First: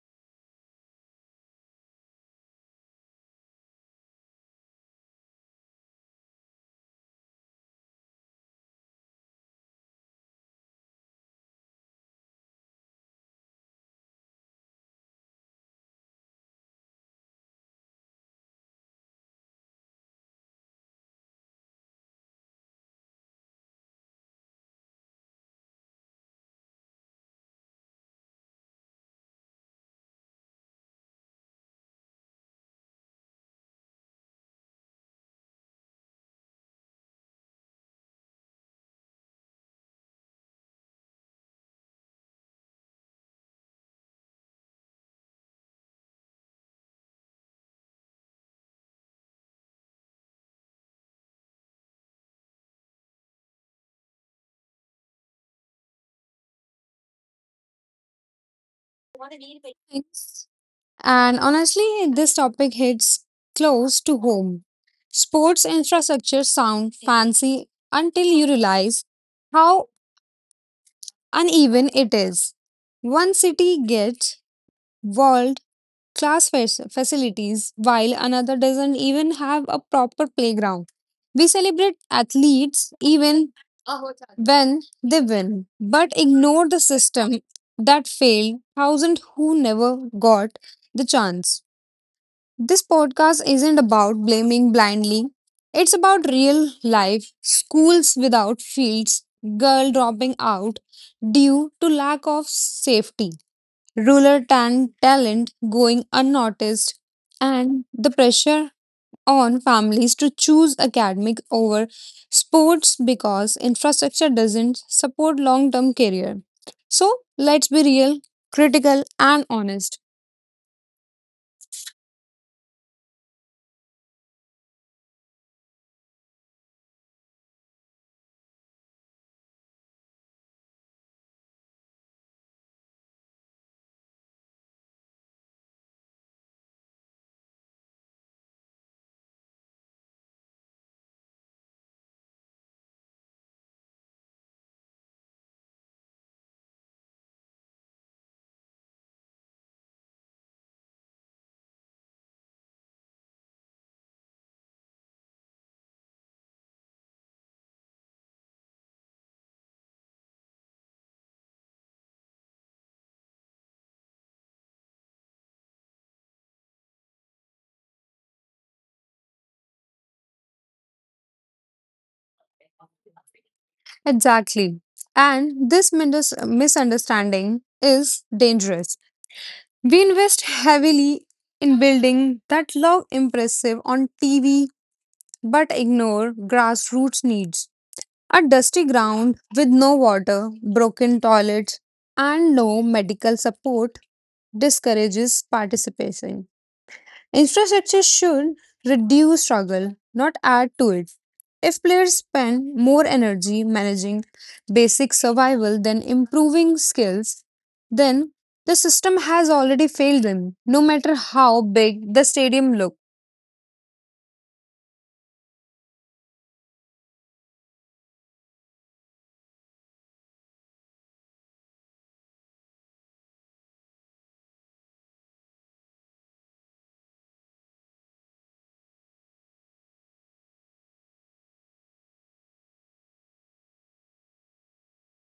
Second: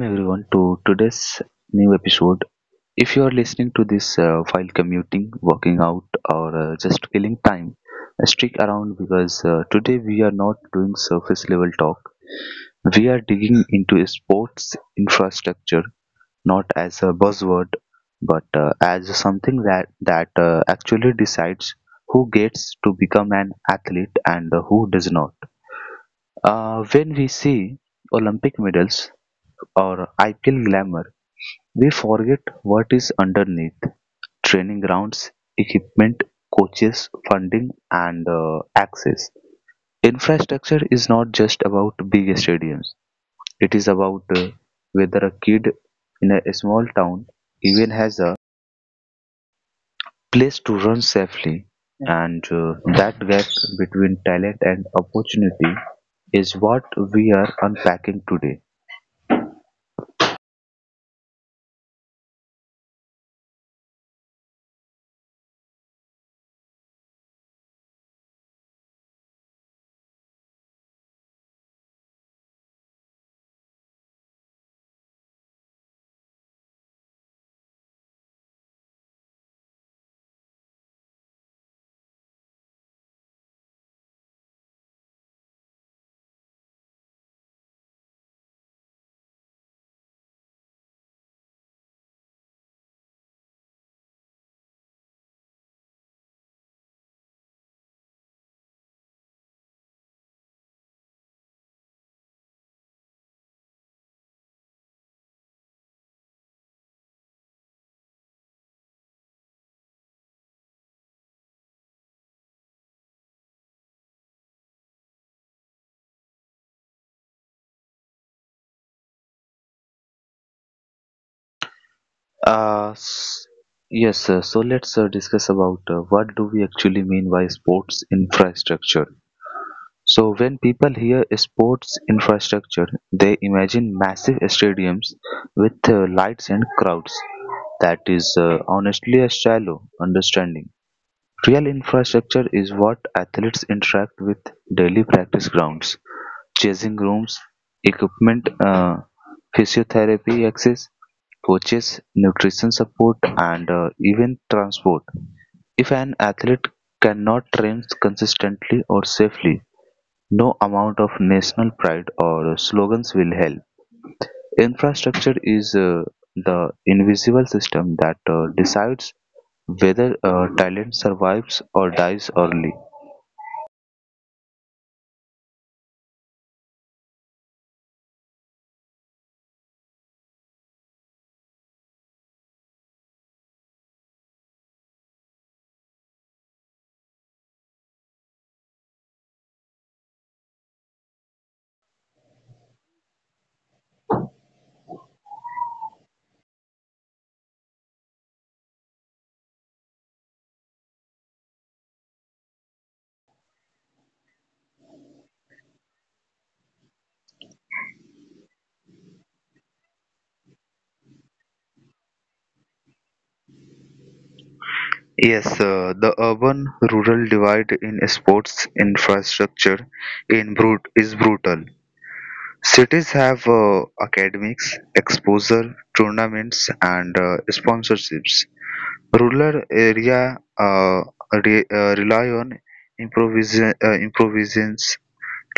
everyone to today's new episode. If you are listening to this while commuting, working out, or just killing time, stick around because today we are not doing surface level talk. We are digging into sports infrastructure, not as a buzzword, but as something that actually decides who gets to become an athlete and who does not. When we see Olympic medals or IPL glamour, they forget what is underneath: training grounds, equipment, coaches, funding, and access. Infrastructure is not just about big stadiums, it is about whether a kid in a small town even has a place to run safely, and that gap between talent and opportunity is what we are unpacking today. Thanks. And honestly, this topic hits close to home. Sports infrastructure sound fancy until you realize how uneven it is. One city gets world class facilities while another doesn't even have a proper playground. We celebrate athletes even when they win, but ignore the system that failed thousands who never got the chance. This podcast isn't about blaming blindly. It's about real life, schools without fields, girl dropping out due to lack of safety, rural talent going unnoticed, and the pressure on families to choose academic over sports because infrastructure doesn't support long-term career. So, let's be real, critical and honest. Uh, s- yes, sir. So let's discuss about what do we actually mean by sports infrastructure. So when people hear sports infrastructure, they imagine massive stadiums with lights and crowds. That is honestly a shallow understanding. Real infrastructure is what athletes interact with daily practice grounds, changing rooms, equipment, physiotherapy access, coaches, nutrition support, and even transport. If an athlete cannot train consistently or safely, no amount of national pride or slogans will help. Infrastructure is the invisible system that decides whether a talent survives or dies early. Exactly. And this misunderstanding is dangerous. We invest heavily in building that look impressive on TV but ignore grassroots needs. A dusty ground with no water, broken toilets, and no medical support discourages participation. Infrastructure should reduce struggle, not add to it. If players spend more energy managing basic survival than improving skills, then the system has already failed them, no matter how big the stadium looks. Yes, the urban rural divide in sports infrastructure is brutal. Cities have academics, exposure, tournaments, and sponsorships. Rural area rely on improvisations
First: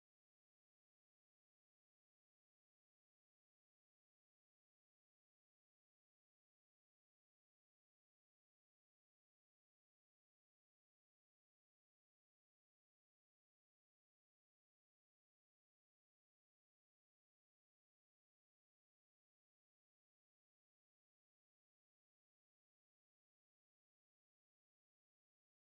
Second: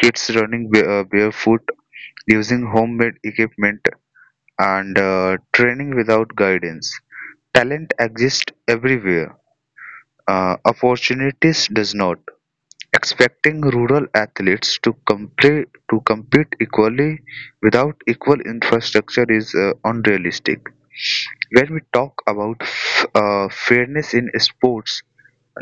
kids running barefoot, using homemade equipment, and training without guidance. Talent exists everywhere. Opportunities does not. Expecting rural athletes to compete equally without equal infrastructure is unrealistic. When we talk about fairness in sports,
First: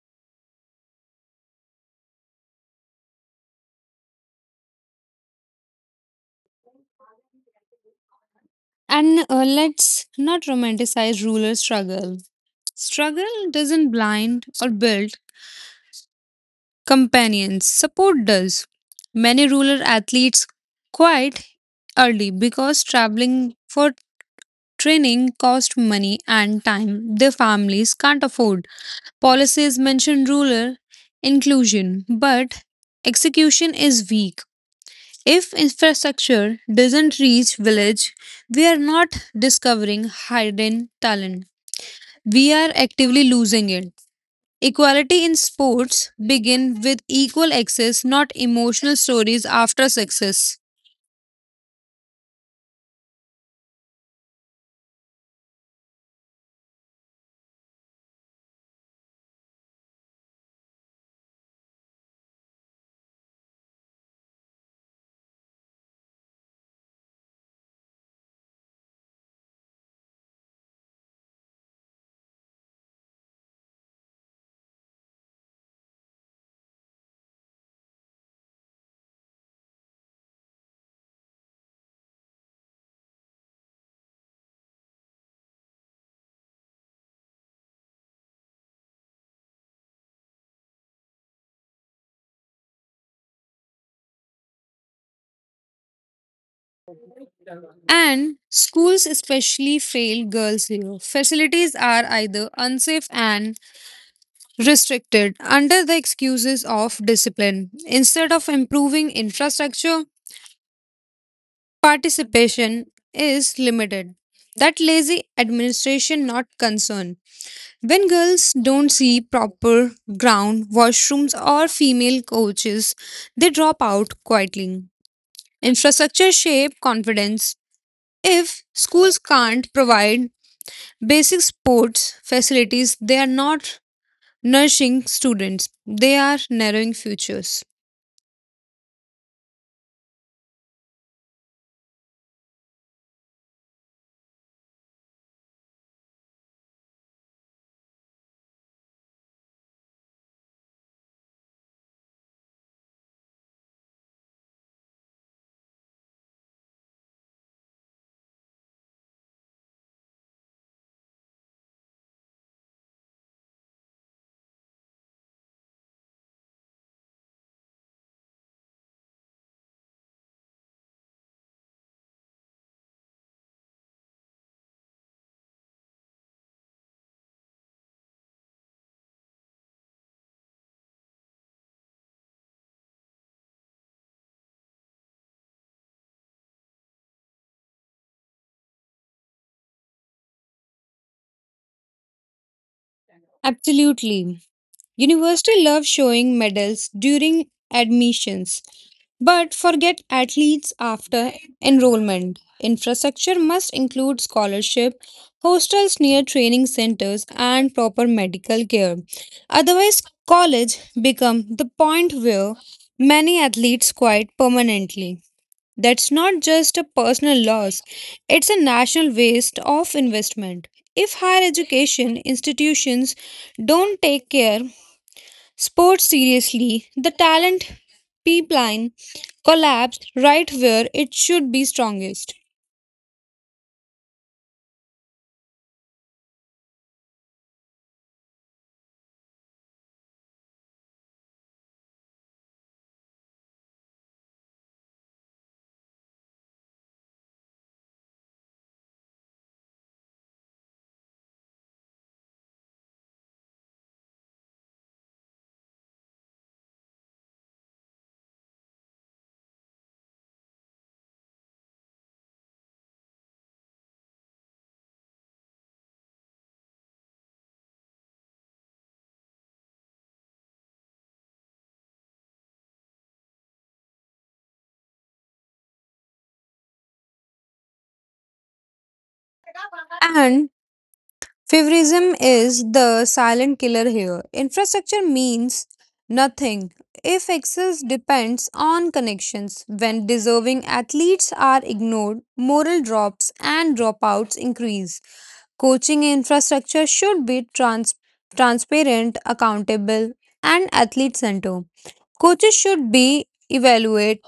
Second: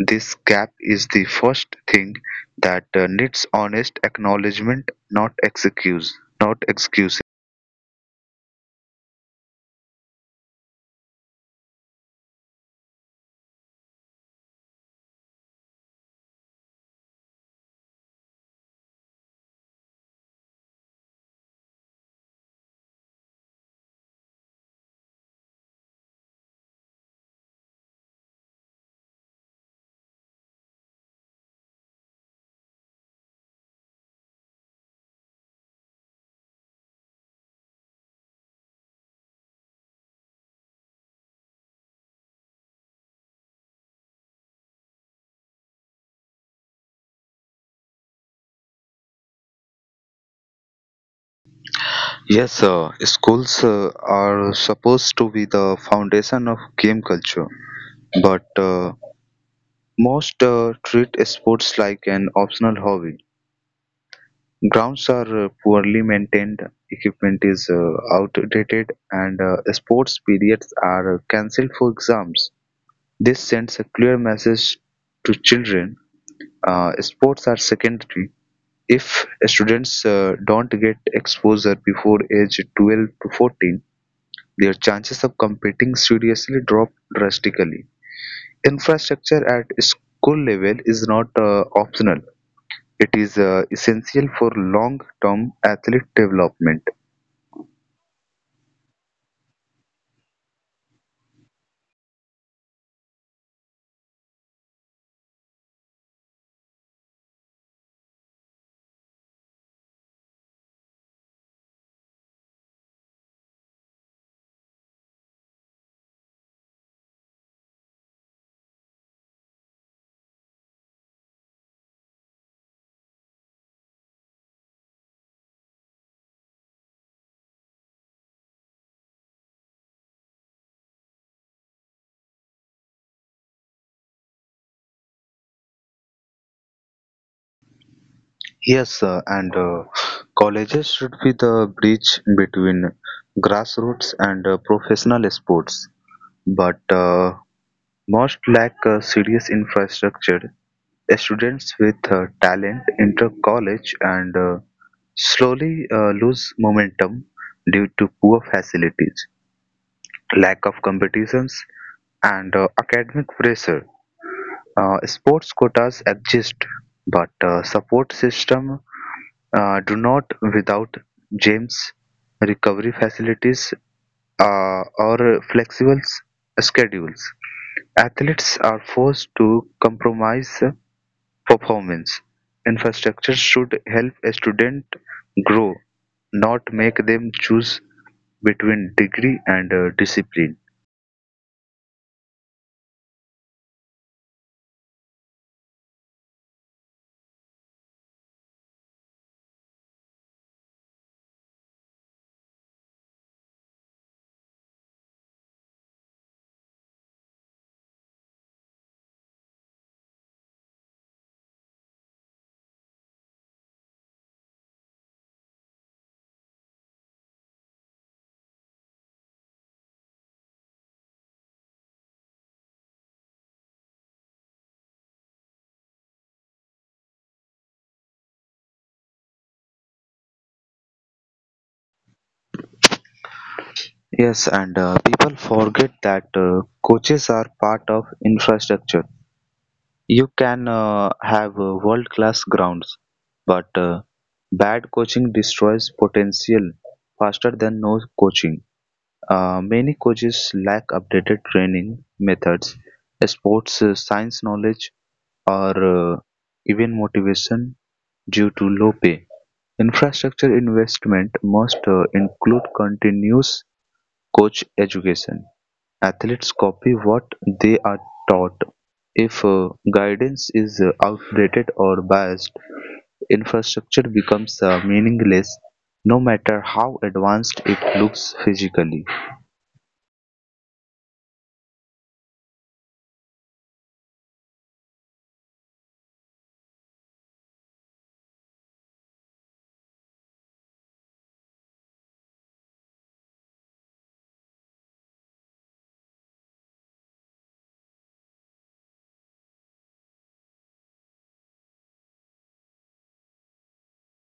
this gap is the first thing that needs honest acknowledgement, not excuse. And Let's not romanticize rural struggle. Struggle doesn't blind or build companions, support does. Many rural athletes quite early because traveling for training costs money and time their families can't afford. Policies mention rural inclusion, but execution is weak. If infrastructure doesn't reach village, we are not discovering hidden talent. We are actively losing it. Equality in sports begin with equal access, not emotional stories after success. Yes, schools are supposed to be the foundation of game culture, but most treat sports like an optional hobby. Grounds are poorly maintained, equipment is outdated, and sports periods are cancelled for exams. This sends a clear message to children sports are secondary. If students don't get exposure before age 12 to 14, their chances of competing seriously drop drastically. Infrastructure at school level is not optional. It is essential for long-term athlete development. And schools especially fail girls here. Facilities are either unsafe and restricted under the excuses of discipline. Instead of improving infrastructure, participation is limited. That lazy administration, not concern. When girls don't see proper ground, washrooms, or female coaches, they drop out quietly. Infrastructure shape confidence. If schools can't provide basic sports facilities, they are not nourishing students. They are narrowing futures. Yes, and colleges should be the bridge between grassroots and professional sports, but most lack serious infrastructure. Students with talent enter college and slowly lose momentum due to poor facilities, lack of competitions, and academic pressure. Sports quotas exist, but support system do not without gyms, recovery facilities, or schedules. Athletes are forced to compromise performance. Infrastructure should help a student grow, not make them choose between degree and discipline. Absolutely. University love showing medals during admissions, but forget athletes after enrollment. Infrastructure must include scholarship, hostels near training centers, and proper medical care. Otherwise, college become the point where many athletes quit permanently. That's not just a personal loss, it's a national waste of investment. If higher education institutions don't take care sports seriously, the talent pipeline collapse right where it should be strongest. Yes, and people forget that coaches are part of infrastructure. You can have world-class grounds, but bad coaching destroys potential faster than no coaching. Many coaches lack updated training methods, sports science knowledge, or even motivation due to low pay. Infrastructure investment must include continuous coach education. Athletes copy what they are taught; if guidance is outdated or biased, infrastructure becomes meaningless, no matter how advanced it looks physically. And Favorism is the silent killer here. Infrastructure means nothing if access depends on connections. When deserving athletes are ignored, moral drops and dropouts increase. Coaching infrastructure should be transparent, accountable, and athlete centered. Coaches should be evaluated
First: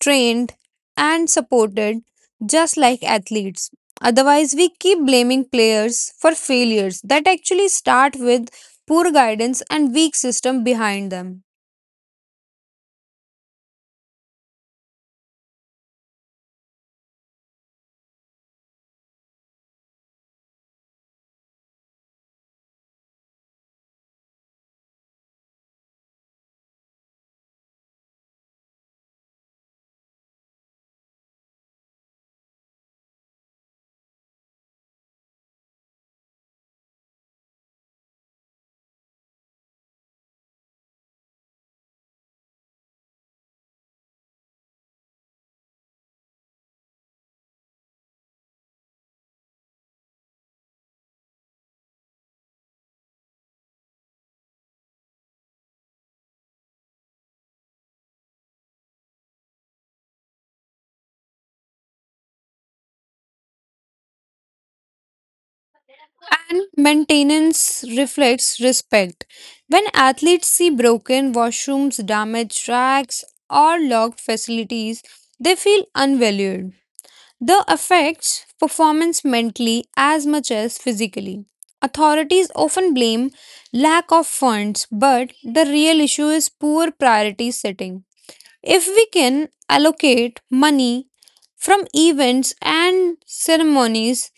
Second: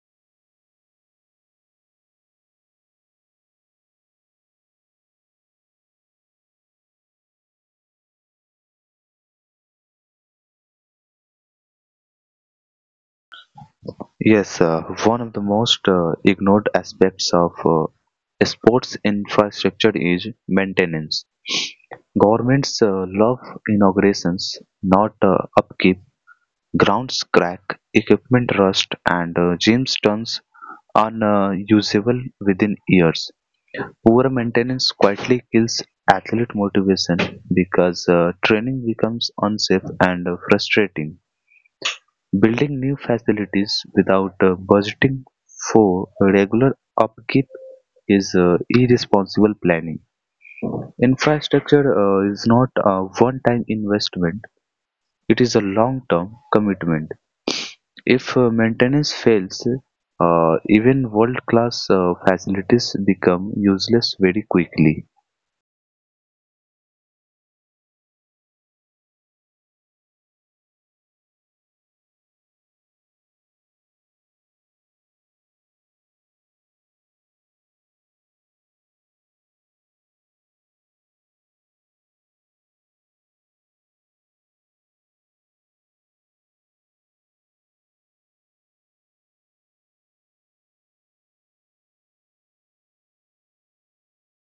trained, and supported just like athletes. Otherwise, we keep blaming players for failures that actually start with poor guidance and weak system behind them. Yes, one of the most ignored aspects of sports infrastructure is maintenance. Governments love inaugurations, not upkeep. Grounds crack, equipment rust, and gyms turns unusable within years. Poor maintenance quietly kills athlete motivation because training becomes unsafe and frustrating. Building new facilities without budgeting for regular upkeep is irresponsible planning. Infrastructure is not a one time investment, it is a long term commitment. If maintenance fails, even world-class facilities become useless very quickly. And maintenance reflects respect. When athletes see broken washrooms, damaged tracks, or locked facilities, they feel unvalued. The affects performance mentally as much as physically. Authorities often blame lack of funds, but the real issue is poor priority setting. If we can allocate money from events and ceremonies,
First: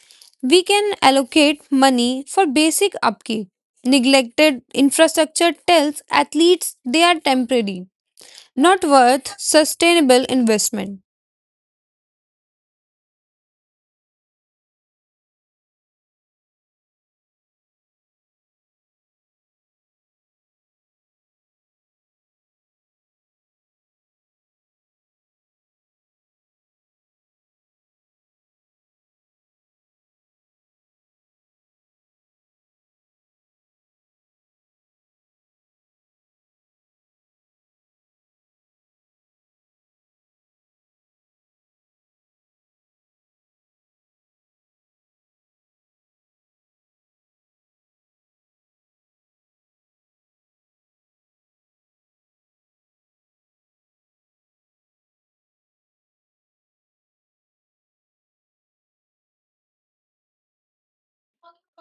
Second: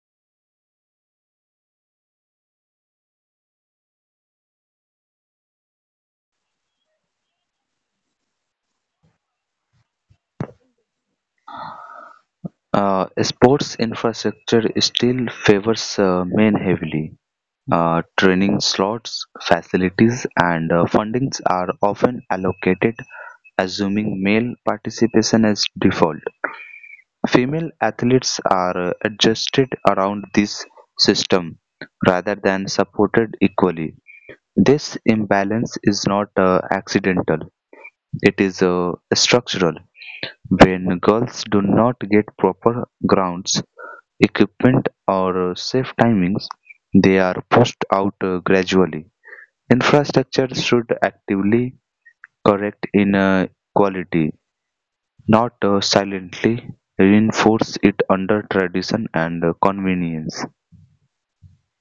we can allocate money for basic upkeep. Neglected infrastructure tells athletes they are temporary, not worth sustainable investment. Sports infrastructure still favors men heavily. Training slots, facilities, and fundings are often allocated, assuming male participation as default. Female athletes are adjusted around this system rather than supported equally. This imbalance is not accidental, it is structural. When girls do not get proper grounds, equipment, or safe timings, they are pushed out gradually. Infrastructure should actively correct inequality, not silently reinforce it under tradition and convenience.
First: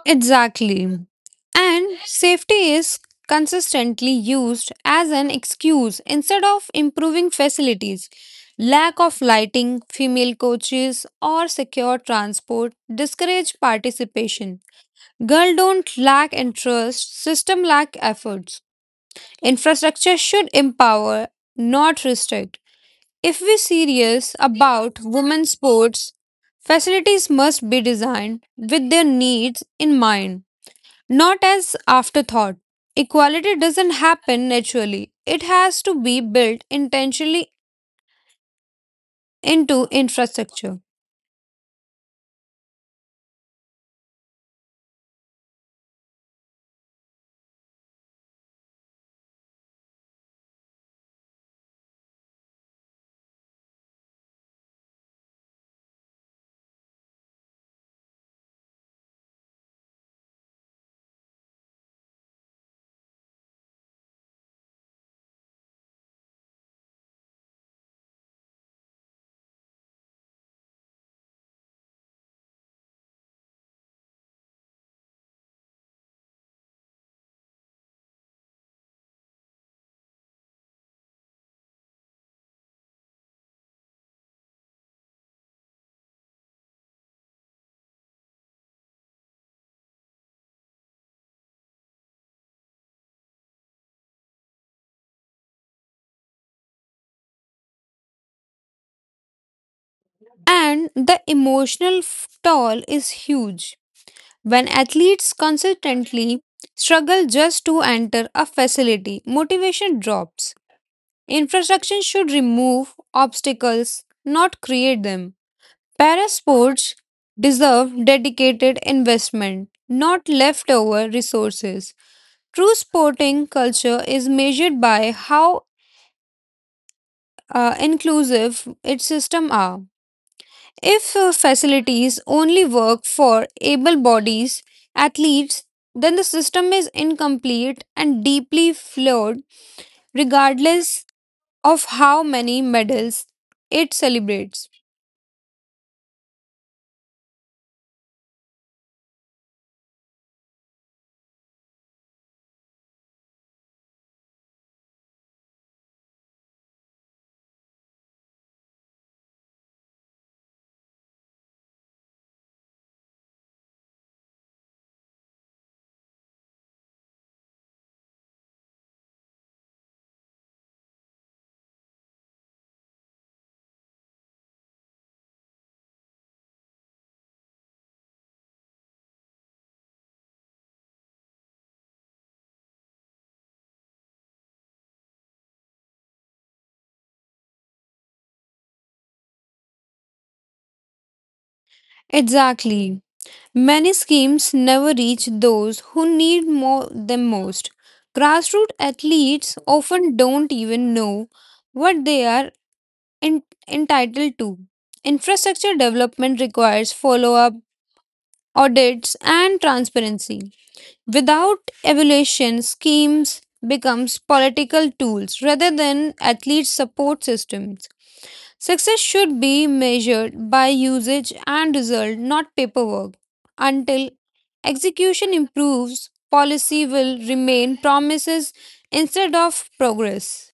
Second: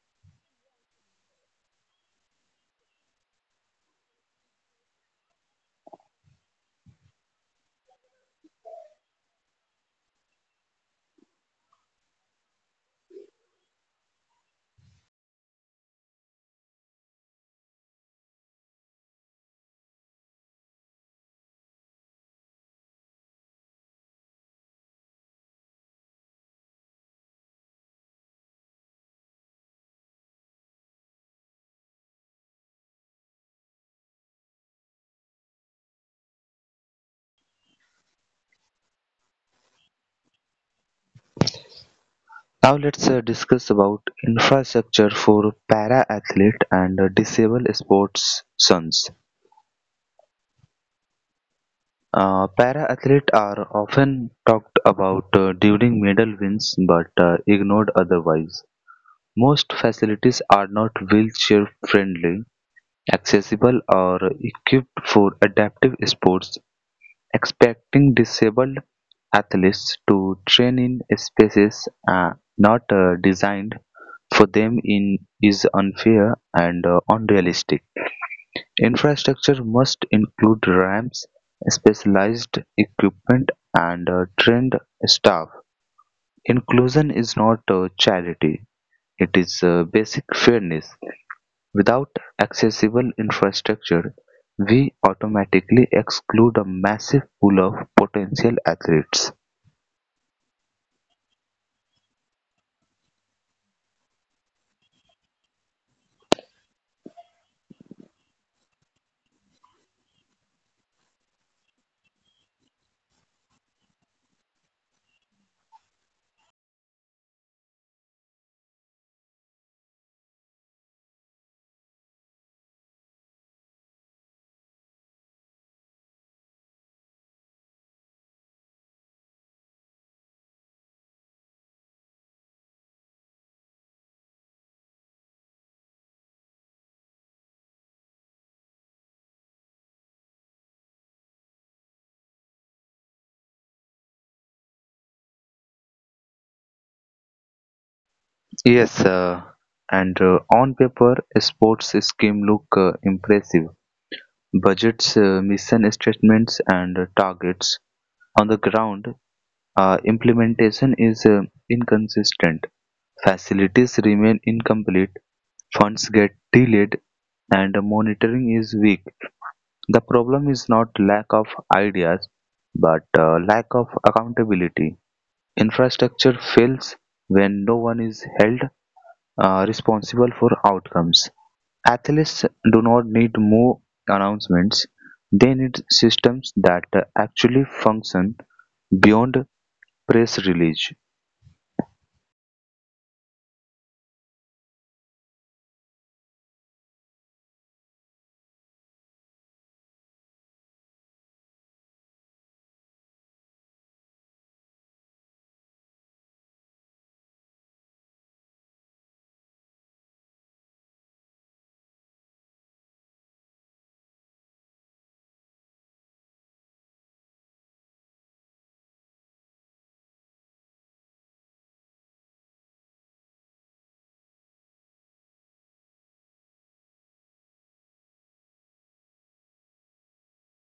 Exactly. And safety is consistently used as an excuse instead of improving facilities. Lack of lighting, female coaches, or secure transport discourage participation. Girl don't lack interest, system lack efforts. Infrastructure should empower, not restrict. If we're serious about women's sports, facilities must be designed with their needs in mind. Not as afterthought. Equality doesn't happen naturally. It has to be built intentionally into infrastructure. Now let's discuss about infrastructure for para-athlete and disabled sportsons. Para-athletes are often talked about during medal wins but ignored otherwise. Most facilities are not wheelchair friendly, accessible or equipped for adaptive sports. Expecting disabled athletes to train in spaces not designed for them in is unfair and unrealistic. Infrastructure must include ramps, specialized equipment, and trained staff. Inclusion is not a charity, it is a basic fairness. Without accessible infrastructure, we automatically exclude a massive pool of potential athletes. And the emotional toll is huge. When athletes consistently struggle just to enter a facility, motivation drops. Infrastructure should remove obstacles, not create them. Para sports deserve dedicated investment, not leftover resources. True sporting culture is measured by how inclusive its system are. If facilities only work for able bodies, athletes, then the system is incomplete and deeply flawed, regardless of how many medals it celebrates. Yes, and on paper, sports scheme look impressive. Budgets, mission statements, and targets. On the ground, implementation is inconsistent. Facilities remain incomplete, funds get delayed, and monitoring is weak. The problem is not lack of ideas, but lack of accountability. Infrastructure fails when no one is held responsible for outcomes. Athletes do not need more announcements, they need systems that actually function beyond press release. Exactly. Many schemes never reach those who need more them most. Grassroots athletes often don't even know what they are en- entitled to. Infrastructure development requires follow up, audits, and transparency. Without evaluation, schemes becomes political tools rather than athlete support systems. Success should be measured by usage and result, not paperwork. Until execution improves, policy will remain promises instead of progress.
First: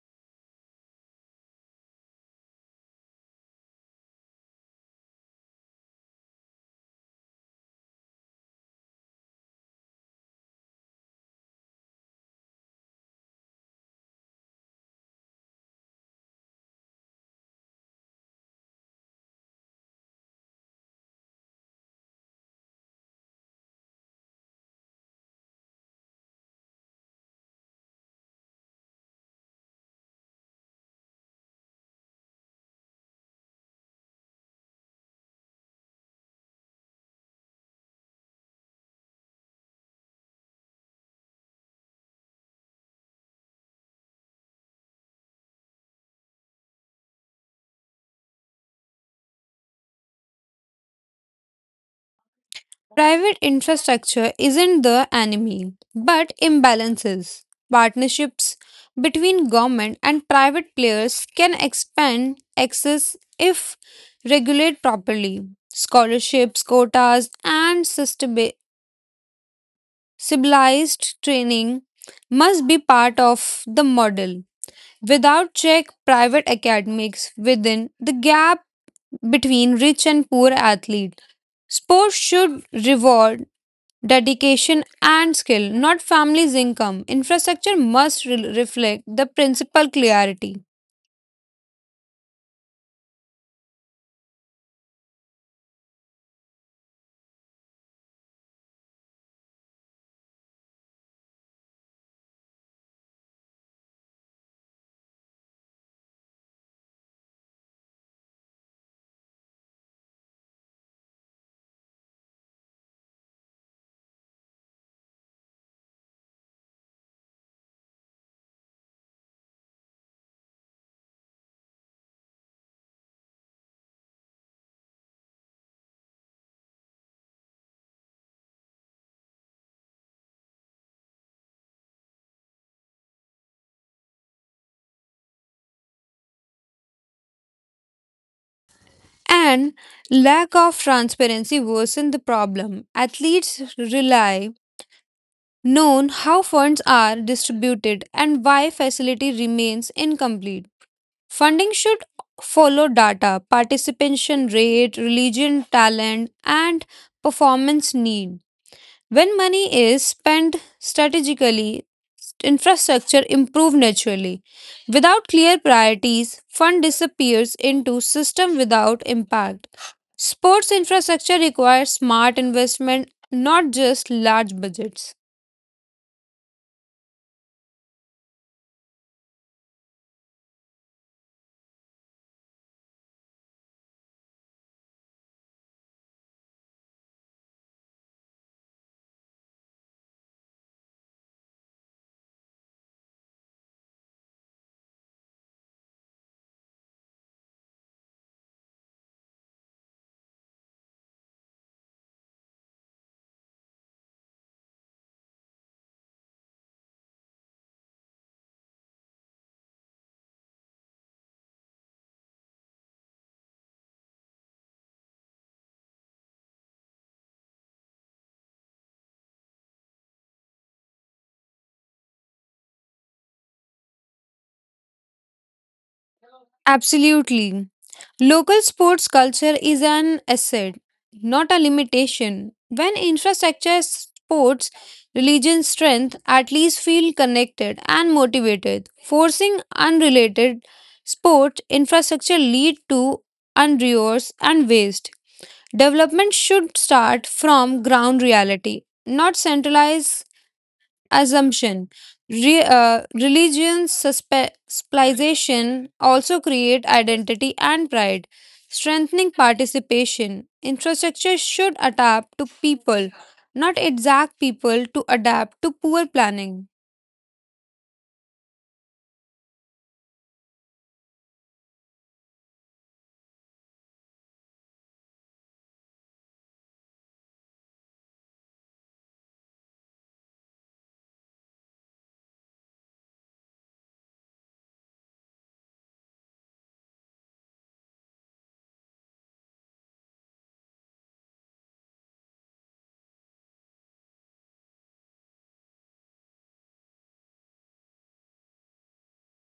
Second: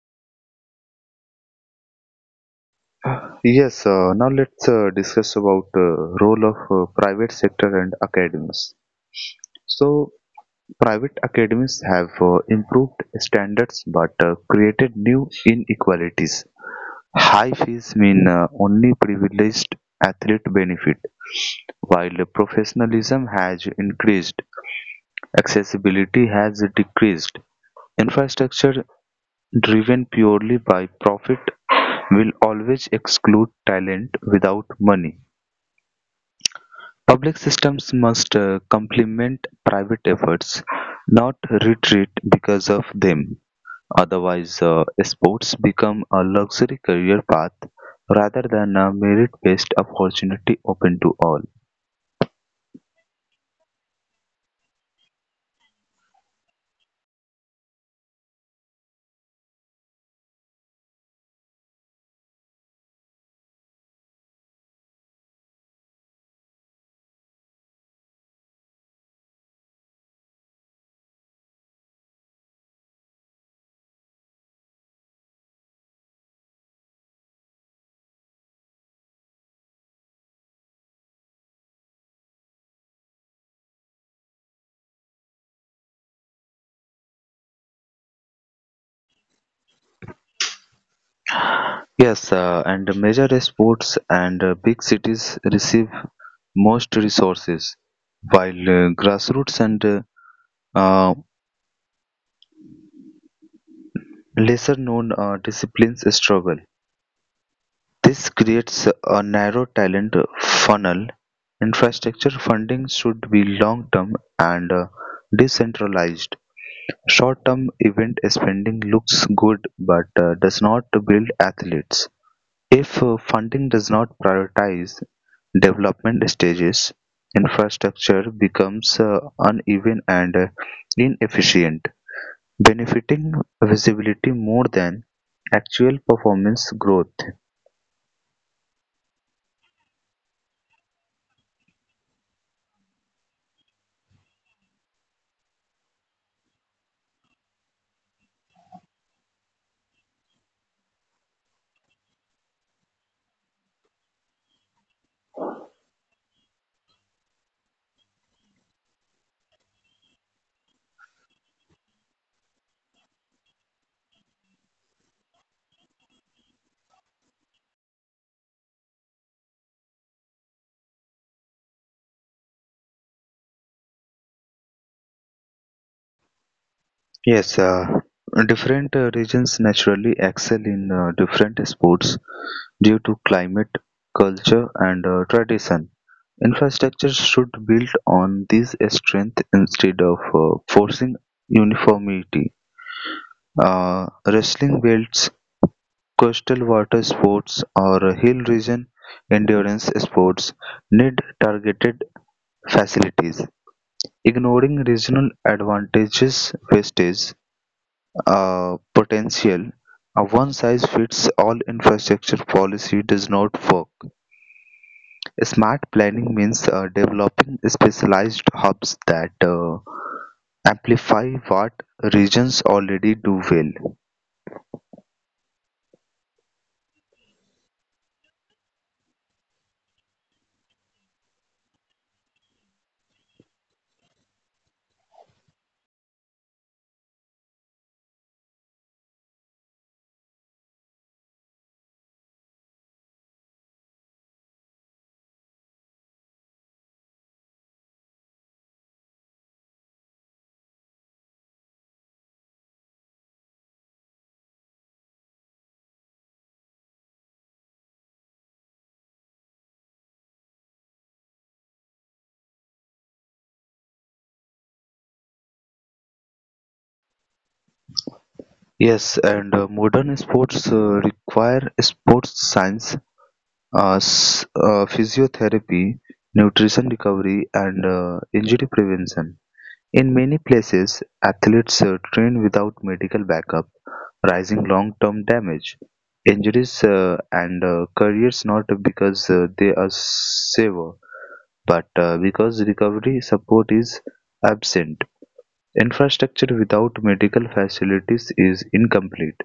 Yes, now let's discuss about role of private sector and academies. So private academies have improved standards but created new inequalities. High fees mean only privileged athletes benefit, while professionalism has increased, accessibility has decreased. Infrastructure driven purely by profit will always exclude talent without money. Public systems must complement private efforts, not retreat because of them. Otherwise, sports become a luxury career path rather than a merit based opportunity open to all. Private infrastructure isn't the enemy, but imbalances. Partnerships between government and private players can expand access if regulated properly. Scholarships, quotas, and civilized training must be part of the model. Without check, private academics within the gap between rich and poor athletes. Sports should reward dedication, and skill, not family's income. Infrastructure must reflect the principal clarity. Yes, and major sports and big cities receive most resources, while grassroots and uh, lesser known disciplines struggle. This creates a narrow talent funnel. Infrastructure funding should be long term and decentralized. Short-term event spending looks good but does not build athletes if funding does not prioritize development stages. Infrastructure becomes uneven and inefficient, benefiting visibility more than actual performance growth. And lack of transparency worsen the problem. Athletes rely known how funds are distributed and why facility remains incomplete. Funding should follow data, participation rate, religion, talent, and performance need. When money is spent strategically, infrastructure improves naturally. Without clear priorities, fund disappears into system without impact. Sports infrastructure requires smart investment, not just large budgets. Yes, different regions naturally excel in different sports, due to climate, culture and tradition, infrastructure should build on these strengths instead of forcing uniformity. Wrestling belts, coastal water sports or hill region endurance sports need targeted facilities. Ignoring regional advantages wastes potential, a one size fits all infrastructure policy does not work. Smart planning means developing specialized hubs that amplify what regions already do well. Absolutely. Local sports culture is an asset, not a limitation. When infrastructure sports, religion strength at least feel connected and motivated. Forcing unrelated sport infrastructure lead to unresource and waste. Development should start from ground reality, not centralized assumption. Religion's specialization also create identity and pride, strengthening participation. Infrastructure should adapt to people, not exact people to adapt to poor planning. Yes, and modern sports require sports science, physiotherapy, nutrition recovery, and injury prevention. In many places, athletes train without medical backup, risking long-term damage, injuries, and careers not because they are safer, but because recovery support is absent. Infrastructure without medical facilities is incomplete.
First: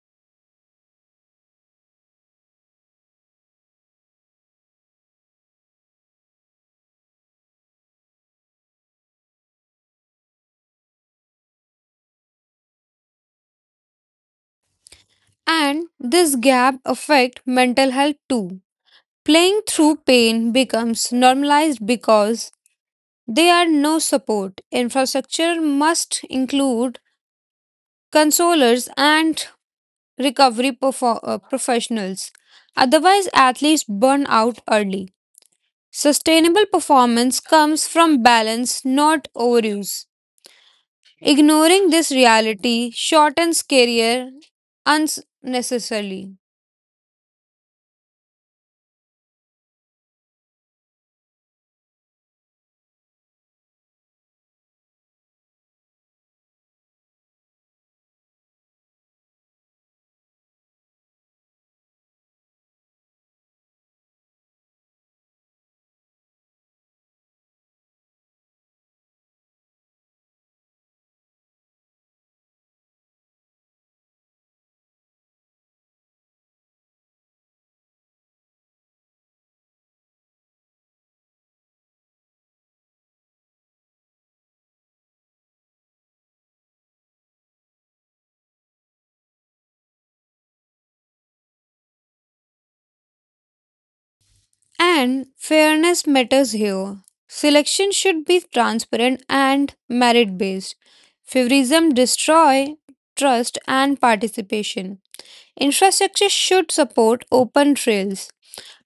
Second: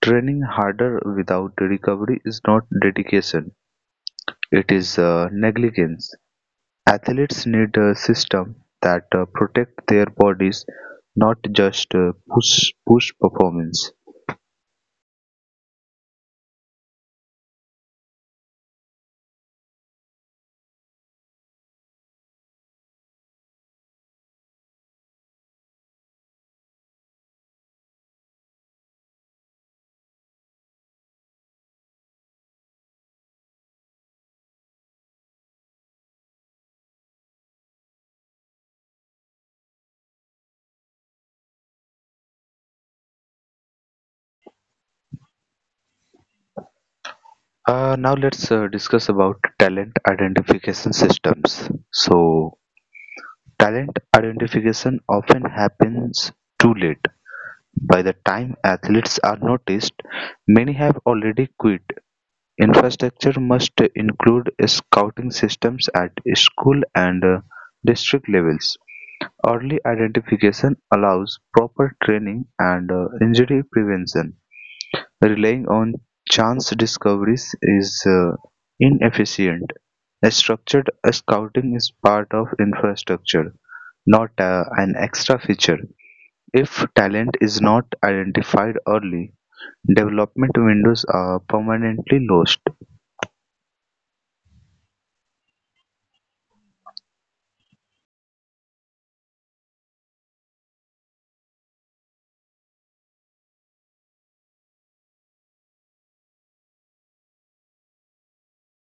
Training harder without recovery is not dedication; it is negligence. Athletes need a system that protects their bodies, not just push performance. And this gap affect mental health too. Playing through pain becomes normalized because there are no support. Infrastructure must include consolers and recovery professionals. Otherwise, athletes burn out early. Sustainable performance comes from balance, not overuse. Ignoring this reality shortens career unnecessarily. Now let's discuss about talent identification systems. So talent identification often happens too late. By the time athletes are noticed, many have already quit. Infrastructure must include scouting systems at school and district levels. Early identification allows proper training and injury prevention; relying on chance discoveries is inefficient. A structured scouting is part of infrastructure, not an extra feature. If talent is not identified early, development windows are permanently lost. And fairness matters here. Selection should be transparent and merit based. Favorism destroy trust and participation. Infrastructure should support open trails,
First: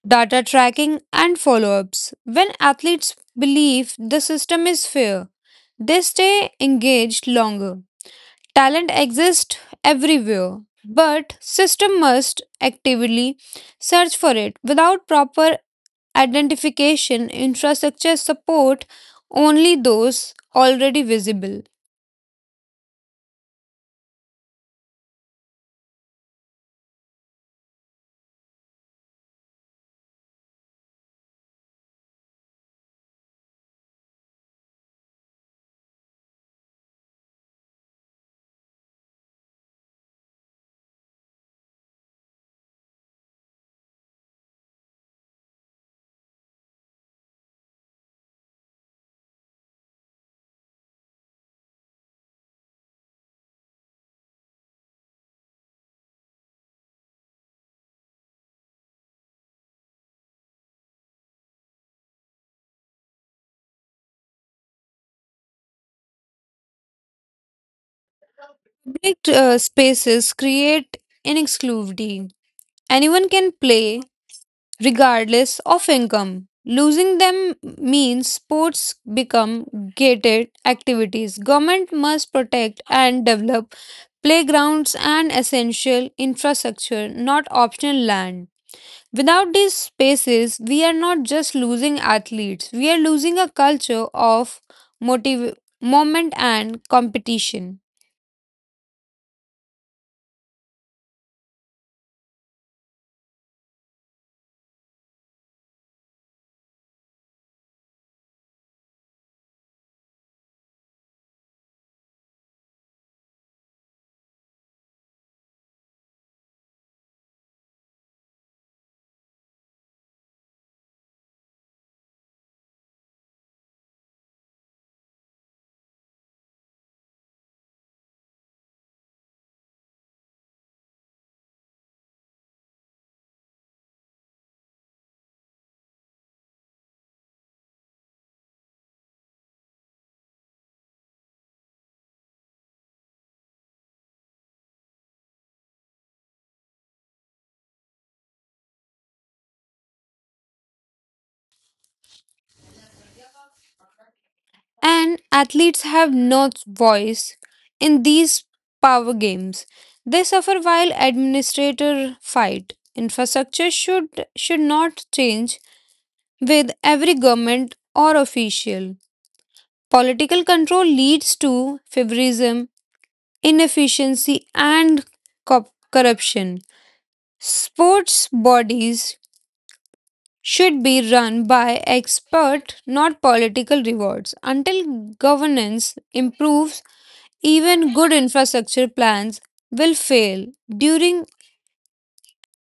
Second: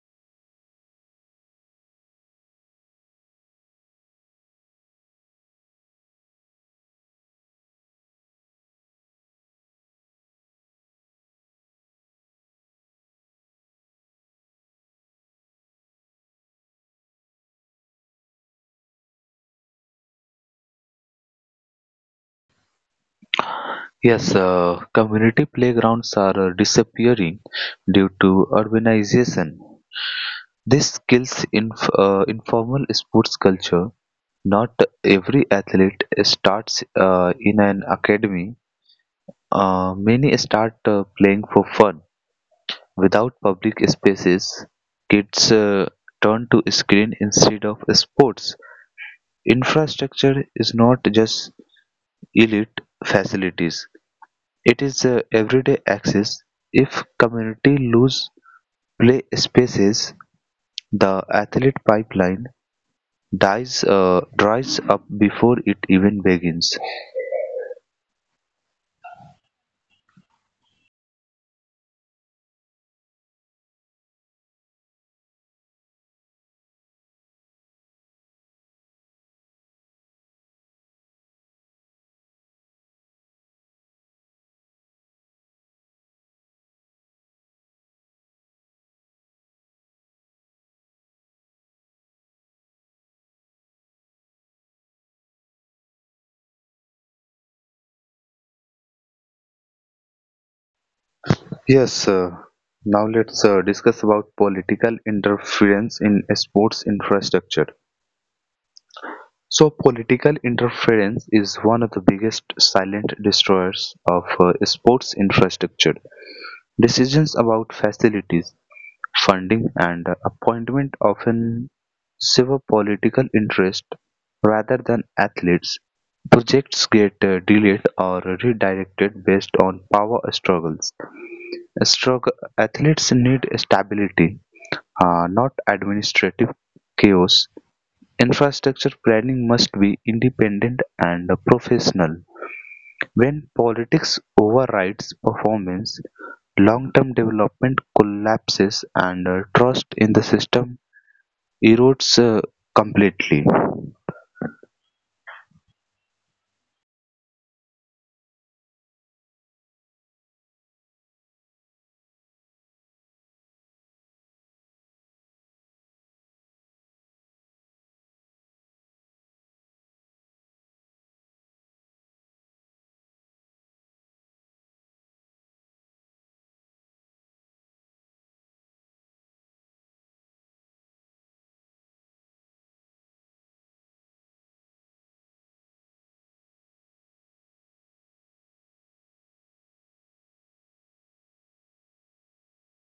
data tracking and follow-ups. When athletes believe the system is fair, they stay engaged longer. Talent exists everywhere, but system must actively search for it without proper identification, infrastructure support only those already visible. Yes, community playgrounds are disappearing due to urbanization. This kills informal sports culture. Not every athlete starts in an academy. Many start playing for fun. Without public spaces, kids turn to screen instead of sports. Infrastructure is not just elite facilities, it is everyday access. If community lose play spaces, the athlete pipeline dries up before it even begins. Public spaces create inexclusivity. Anyone can play regardless of income. Losing them means sports become gated activities. Government must protect and develop playgrounds and essential infrastructure, not optional land. Without these spaces, we are not just losing athletes, we are losing a culture of motiv- moment and competition. Yes, now let's discuss about political interference in sports infrastructure. So, political interference is one of the biggest silent destroyers of sports infrastructure. Decisions about facilities, funding and appointment often serve political interest rather than athletes. Projects get delayed or redirected based on power struggles. Struggle, athletes need stability, not administrative chaos. Infrastructure planning must be independent and professional. When politics overrides performance, long-term development collapses and trust in the system erodes completely. And athletes have no voice in these power games. They suffer while administrators fight. Infrastructure should not change with every government or official. Political control leads to favorism, inefficiency, and co- corruption. Sports bodies should be run by expert, not political rewards. Until governance improves, even good infrastructure plans will fail during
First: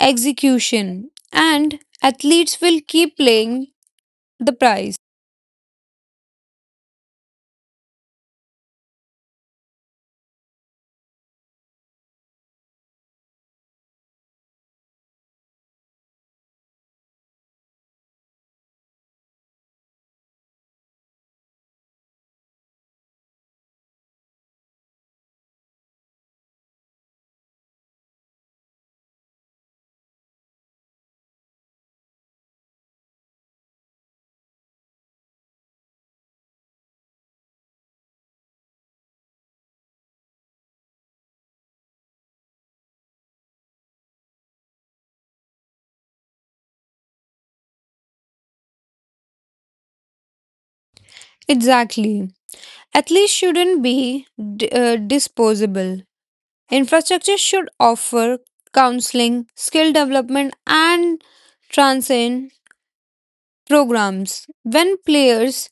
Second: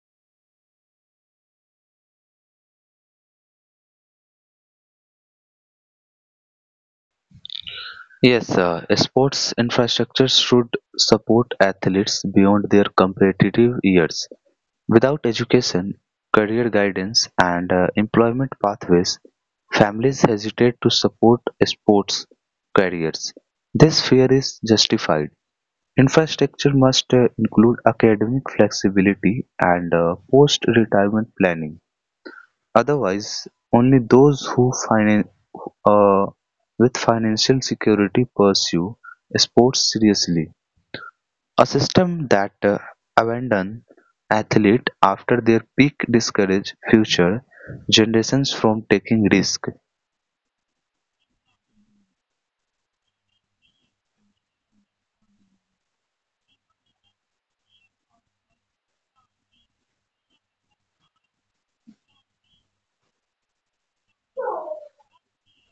execution, and athletes will keep paying the price. Yes, sports infrastructure should support athletes beyond their competitive years. Without education, career guidance, and employment pathways, families hesitate to support sports careers. This fear is justified. Infrastructure must include academic flexibility and post-retirement planning, otherwise only those who uh, with financial security pursue sports seriously. A system that abandons athletes after their peak discourages future generations from taking risk. Exactly. Athletes shouldn't be disposable. Infrastructure should offer counseling, skill development, and transcend programs. When players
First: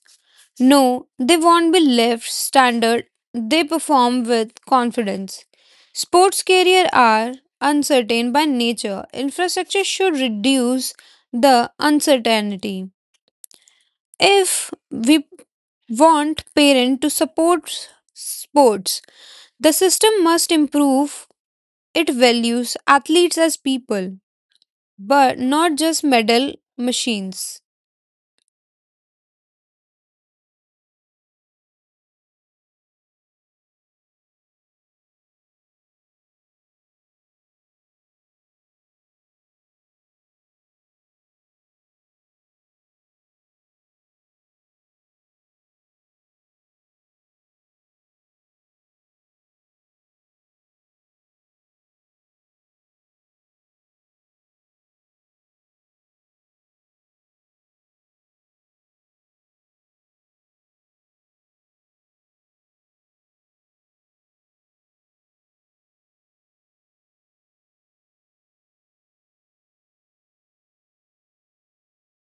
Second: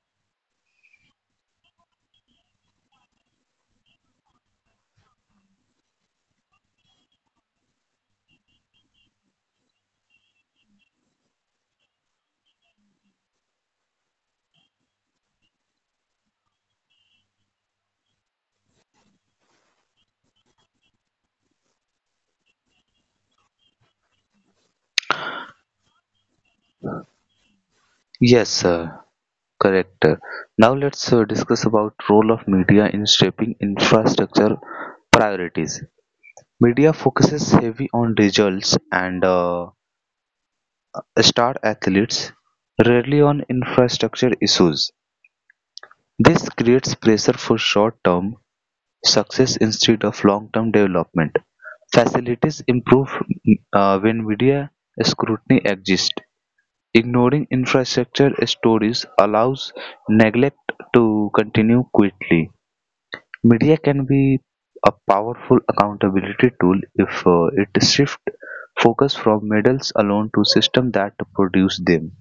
know they won't be left standard, they perform with confidence. Sports careers are uncertain by nature. Infrastructure should reduce the uncertainty. If we want parents to support sports, the system must improve it values athletes as people, but not just medal machines. Yes, sir, correct. Now let's discuss about role of media in shaping infrastructure priorities. Media focuses heavy on results and star athletes, rarely on infrastructure issues. This creates pressure for short term success instead of long term development. Facilities improve when media scrutiny exists. Ignoring infrastructure stories allows neglect to continue quickly. Media can be a powerful accountability tool if it shifts focus from medals alone to systems that produce them.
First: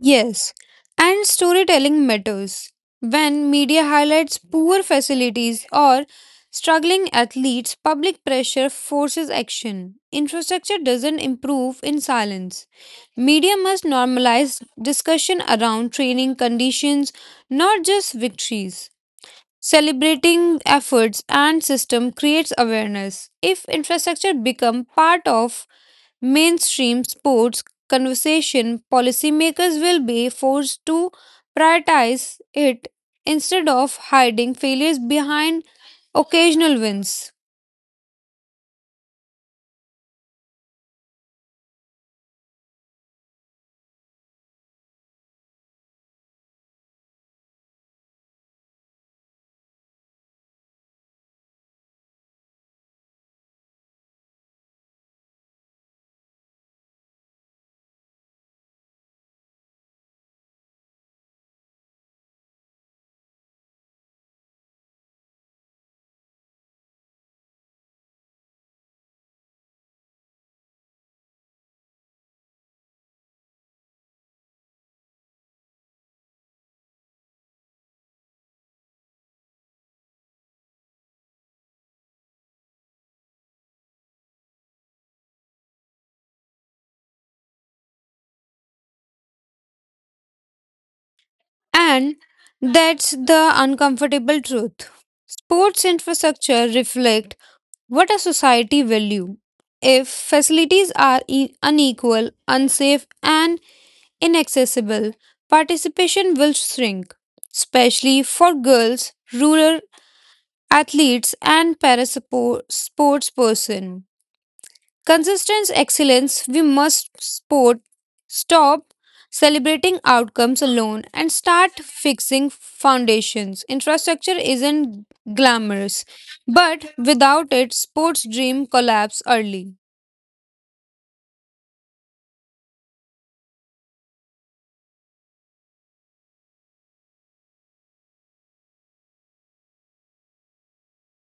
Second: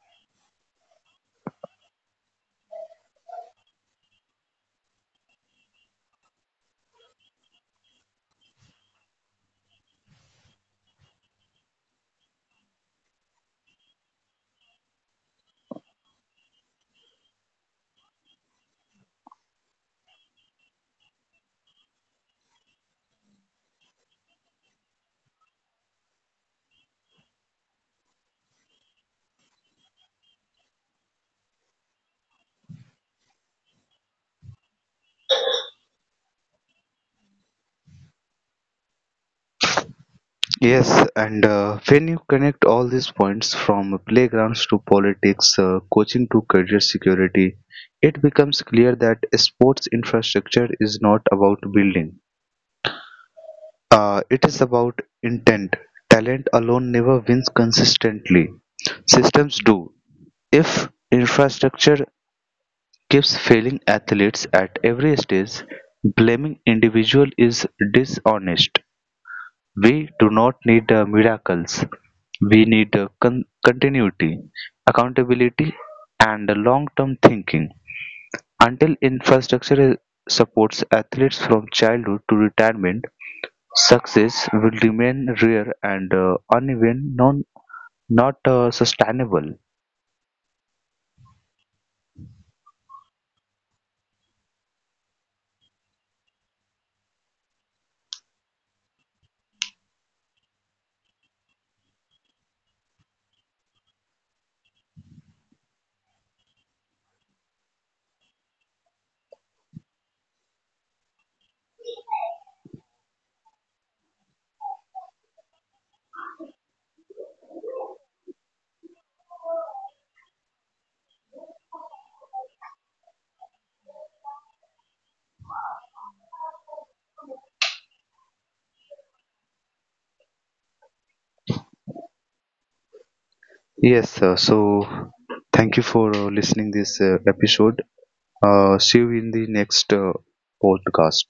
Yes, and storytelling matters. When media highlights poor facilities or struggling athletes, public pressure forces action. Infrastructure doesn't improve in silence. Media must normalize discussion around training conditions, not just victories. Celebrating efforts and system creates awareness. If infrastructure become part of mainstream sports conversation, policymakers will be forced to prioritize it instead of hiding failures behind occasional wins. Yes, and when you connect all these points from playgrounds to politics, coaching to career security, it becomes clear that sports infrastructure is not about building. It is about intent. Talent alone never wins consistently. Systems do. If infrastructure keeps failing athletes at every stage, blaming individual is dishonest. We do not need miracles. We need continuity, accountability, and long-term thinking. Until infrastructure supports athletes from childhood to retirement, success will remain rare and uneven, not sustainable. And that's the uncomfortable truth. Sports infrastructure reflect what a society value. If facilities are unequal, unsafe, and inaccessible, participation will shrink, especially for girls, rural athletes and parasports person. Consistent excellence, we must sport stop celebrating outcomes alone and start fixing foundations. Infrastructure isn't glamorous, but without it, sports dream collapse early. Yes, sir. So thank you for listening this episode. See you in the next podcast.